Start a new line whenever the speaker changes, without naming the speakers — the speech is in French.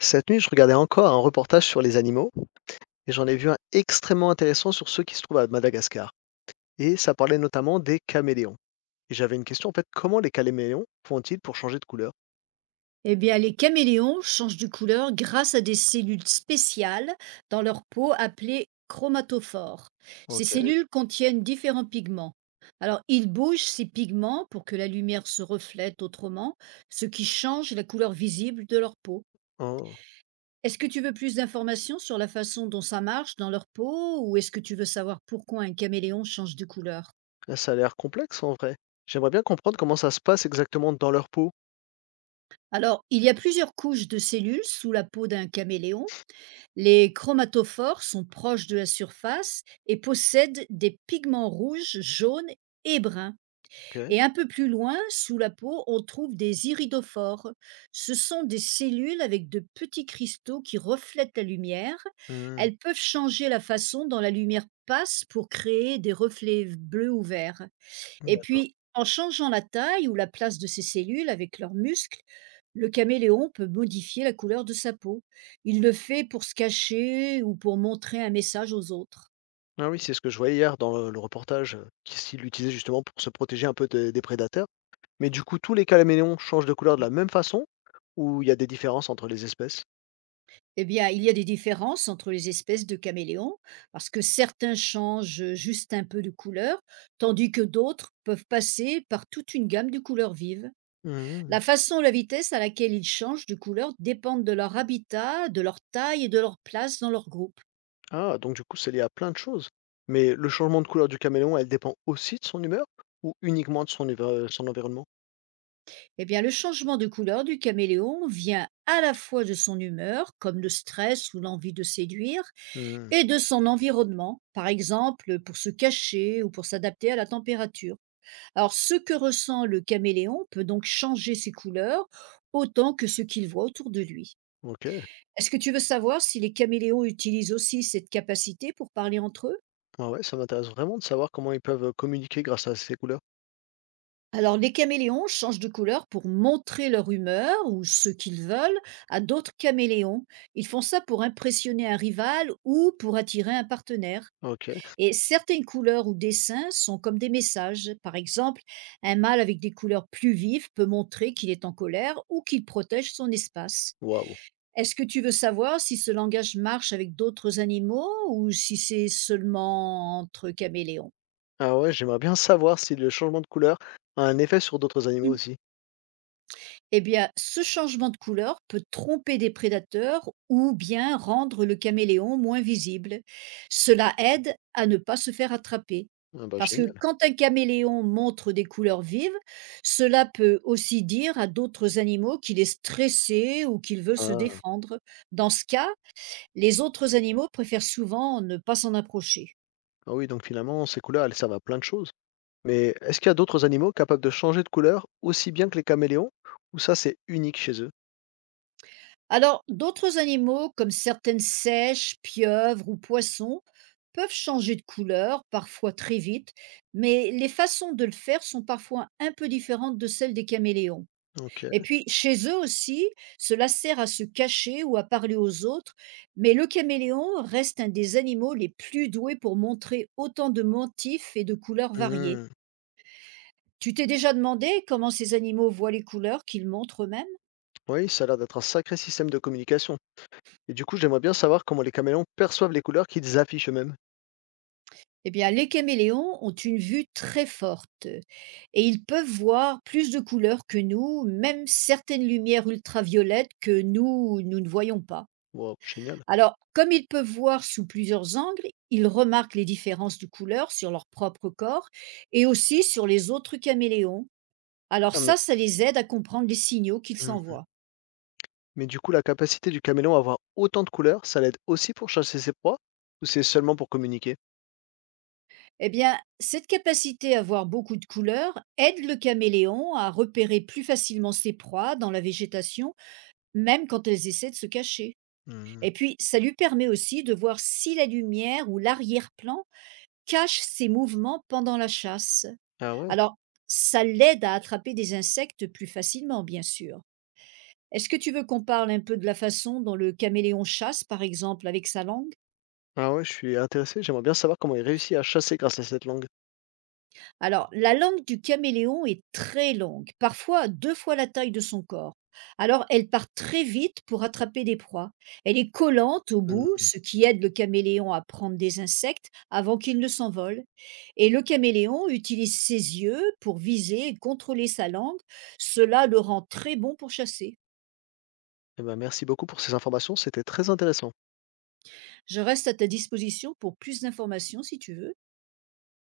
Cette nuit, je regardais encore un reportage sur les animaux et j'en ai vu un extrêmement intéressant sur ceux qui se trouvent à Madagascar. Et ça parlait notamment des caméléons. Et j'avais une question en fait, comment les caméléons font-ils pour changer de couleur?
Eh bien, les caméléons changent de couleur grâce à des cellules spéciales dans leur peau appelées chromatophores. Ces
Ok.
cellules contiennent différents pigments. Alors, ils bougent ces pigments pour que la lumière se reflète autrement, ce qui change la couleur visible de leur peau.
Oh,
Est-ce que tu veux plus d'informations sur la façon dont ça marche dans leur peau ou est-ce que tu veux savoir pourquoi un caméléon change de couleur?
là, ça a l'air complexe en vrai. J'aimerais bien comprendre comment ça se passe exactement dans leur peau.
Alors, il y a plusieurs couches de cellules sous la peau d'un caméléon. Les chromatophores sont proches de la surface et possèdent des pigments rouges, jaunes et bruns.
Ok.
Et un peu plus loin, sous la peau, on trouve des iridophores. Ce sont des cellules avec de petits cristaux qui reflètent la lumière.
Hmm.
Elles peuvent changer la façon dont la lumière passe pour créer des reflets bleus ou verts. Et
D'accord.
puis, en changeant la taille ou la place de ses cellules avec leurs muscles, le caméléon peut modifier la couleur de sa peau. Il le fait pour se cacher ou pour montrer un message aux autres.
Ah oui, c'est ce que je voyais hier dans le reportage, qui s'il l'utilisait justement pour se protéger un peu des prédateurs. Mais du coup, tous les caméléons changent de couleur de la même façon ou il y a des différences entre les espèces?
Eh bien, il y a des différences entre les espèces de caméléons, parce que certains changent juste un peu de couleur, tandis que d'autres peuvent passer par toute une gamme de couleurs vives.
Hmm.
La façon ou la vitesse à laquelle ils changent de couleur dépendent de leur habitat, de leur taille et de leur place dans leur groupe.
Ah, donc du coup, c'est lié à plein de choses. Mais le changement de couleur du caméléon, elle dépend aussi de son humeur ou uniquement de son, son environnement?
Eh bien, le changement de couleur du caméléon vient à la fois de son humeur, comme le stress ou l'envie de séduire,
Hmm.
et de son environnement, par exemple pour se cacher ou pour s'adapter à la température. Alors, ce que ressent le caméléon peut donc changer ses couleurs autant que ce qu'il voit autour de lui.
Ok.
Est-ce que tu veux savoir si les caméléons utilisent aussi cette capacité pour parler entre eux?
Ah ouais, ça m'intéresse vraiment de savoir comment ils peuvent communiquer grâce à ces couleurs.
Alors, les caméléons changent de couleur pour montrer leur humeur ou ce qu'ils veulent à d'autres caméléons. Ils font ça pour impressionner un rival ou pour attirer un partenaire.
Ok.
Et certaines couleurs ou dessins sont comme des messages. Par exemple, un mâle avec des couleurs plus vives peut montrer qu'il est en colère ou qu'il protège son espace.
Waouh.
Est-ce que tu veux savoir si ce langage marche avec d'autres animaux ou si c'est seulement entre caméléons?
Ah ouais, j'aimerais bien savoir si le changement de couleur a un effet sur d'autres animaux aussi.
Eh bien, ce changement de couleur peut tromper des prédateurs ou bien rendre le caméléon moins visible. Cela aide à ne pas se faire attraper.
Ah bah
Parce que
génial.
quand un caméléon montre des couleurs vives, cela peut aussi dire à d'autres animaux qu'il est stressé ou qu'il veut se
Ah,
défendre. Dans ce cas, les autres animaux préfèrent souvent ne pas s'en approcher.
ah oui, donc finalement, ces couleurs, elles servent à plein de choses. Mais est-ce qu'il y a d'autres animaux capables de changer de couleur aussi bien que les caméléons? Ou ça, c'est unique chez eux?
Alors, d'autres animaux, comme certaines seiches, pieuvres ou poissons, peuvent changer de couleur, parfois très vite, mais les façons de le faire sont parfois un peu différentes de celles des caméléons.
Ok.
Et puis, chez eux aussi, cela sert à se cacher ou à parler aux autres, mais le caméléon reste un des animaux les plus doués pour montrer autant de motifs et de couleurs variées.
Hmm.
Tu t'es déjà demandé comment ces animaux voient les couleurs qu'ils montrent eux-mêmes?
Oui, ça a l'air d'être un sacré système de communication. Et du coup, j'aimerais bien savoir comment les caméléons perçoivent les couleurs qu'ils affichent eux-mêmes.
Eh bien, les caméléons ont une vue très forte et ils peuvent voir plus de couleurs que nous, même certaines lumières ultraviolettes que nous, nous ne voyons pas.
Wow, génial.
Alors, comme ils peuvent voir sous plusieurs angles, ils remarquent les différences de couleurs sur leur propre corps et aussi sur les autres caméléons. Alors
Ah, mais...
ça les aide à comprendre les signaux qu'ils
Hmm.
s'envoient.
Mais du coup, la capacité du caméléon à avoir autant de couleurs, ça l'aide aussi pour chasser ses proies ou c'est seulement pour communiquer?
Eh bien, cette capacité à voir beaucoup de couleurs aide le caméléon à repérer plus facilement ses proies dans la végétation, même quand elles essaient de se cacher.
Hmm.
Et puis, ça lui permet aussi de voir si la lumière ou l'arrière-plan cache ses mouvements pendant la chasse.
Ah ouais.
Alors, ça l'aide à attraper des insectes plus facilement, bien sûr. Est-ce que tu veux qu'on parle un peu de la façon dont le caméléon chasse, par exemple, avec sa langue?
Ah ouais, je suis intéressé. J'aimerais bien savoir comment il réussit à chasser grâce à cette langue.
Alors, la langue du caméléon est très longue, parfois deux fois la taille de son corps. Alors, elle part très vite pour attraper des proies. Elle est collante au bout,
Hmm.
ce qui aide le caméléon à prendre des insectes avant qu'il ne s'envole. Et le caméléon utilise ses yeux pour viser et contrôler sa langue. Cela le rend très bon pour chasser.
Eh ben, merci beaucoup pour ces informations. C'était très intéressant.
Je reste à ta disposition pour plus d'informations si tu veux.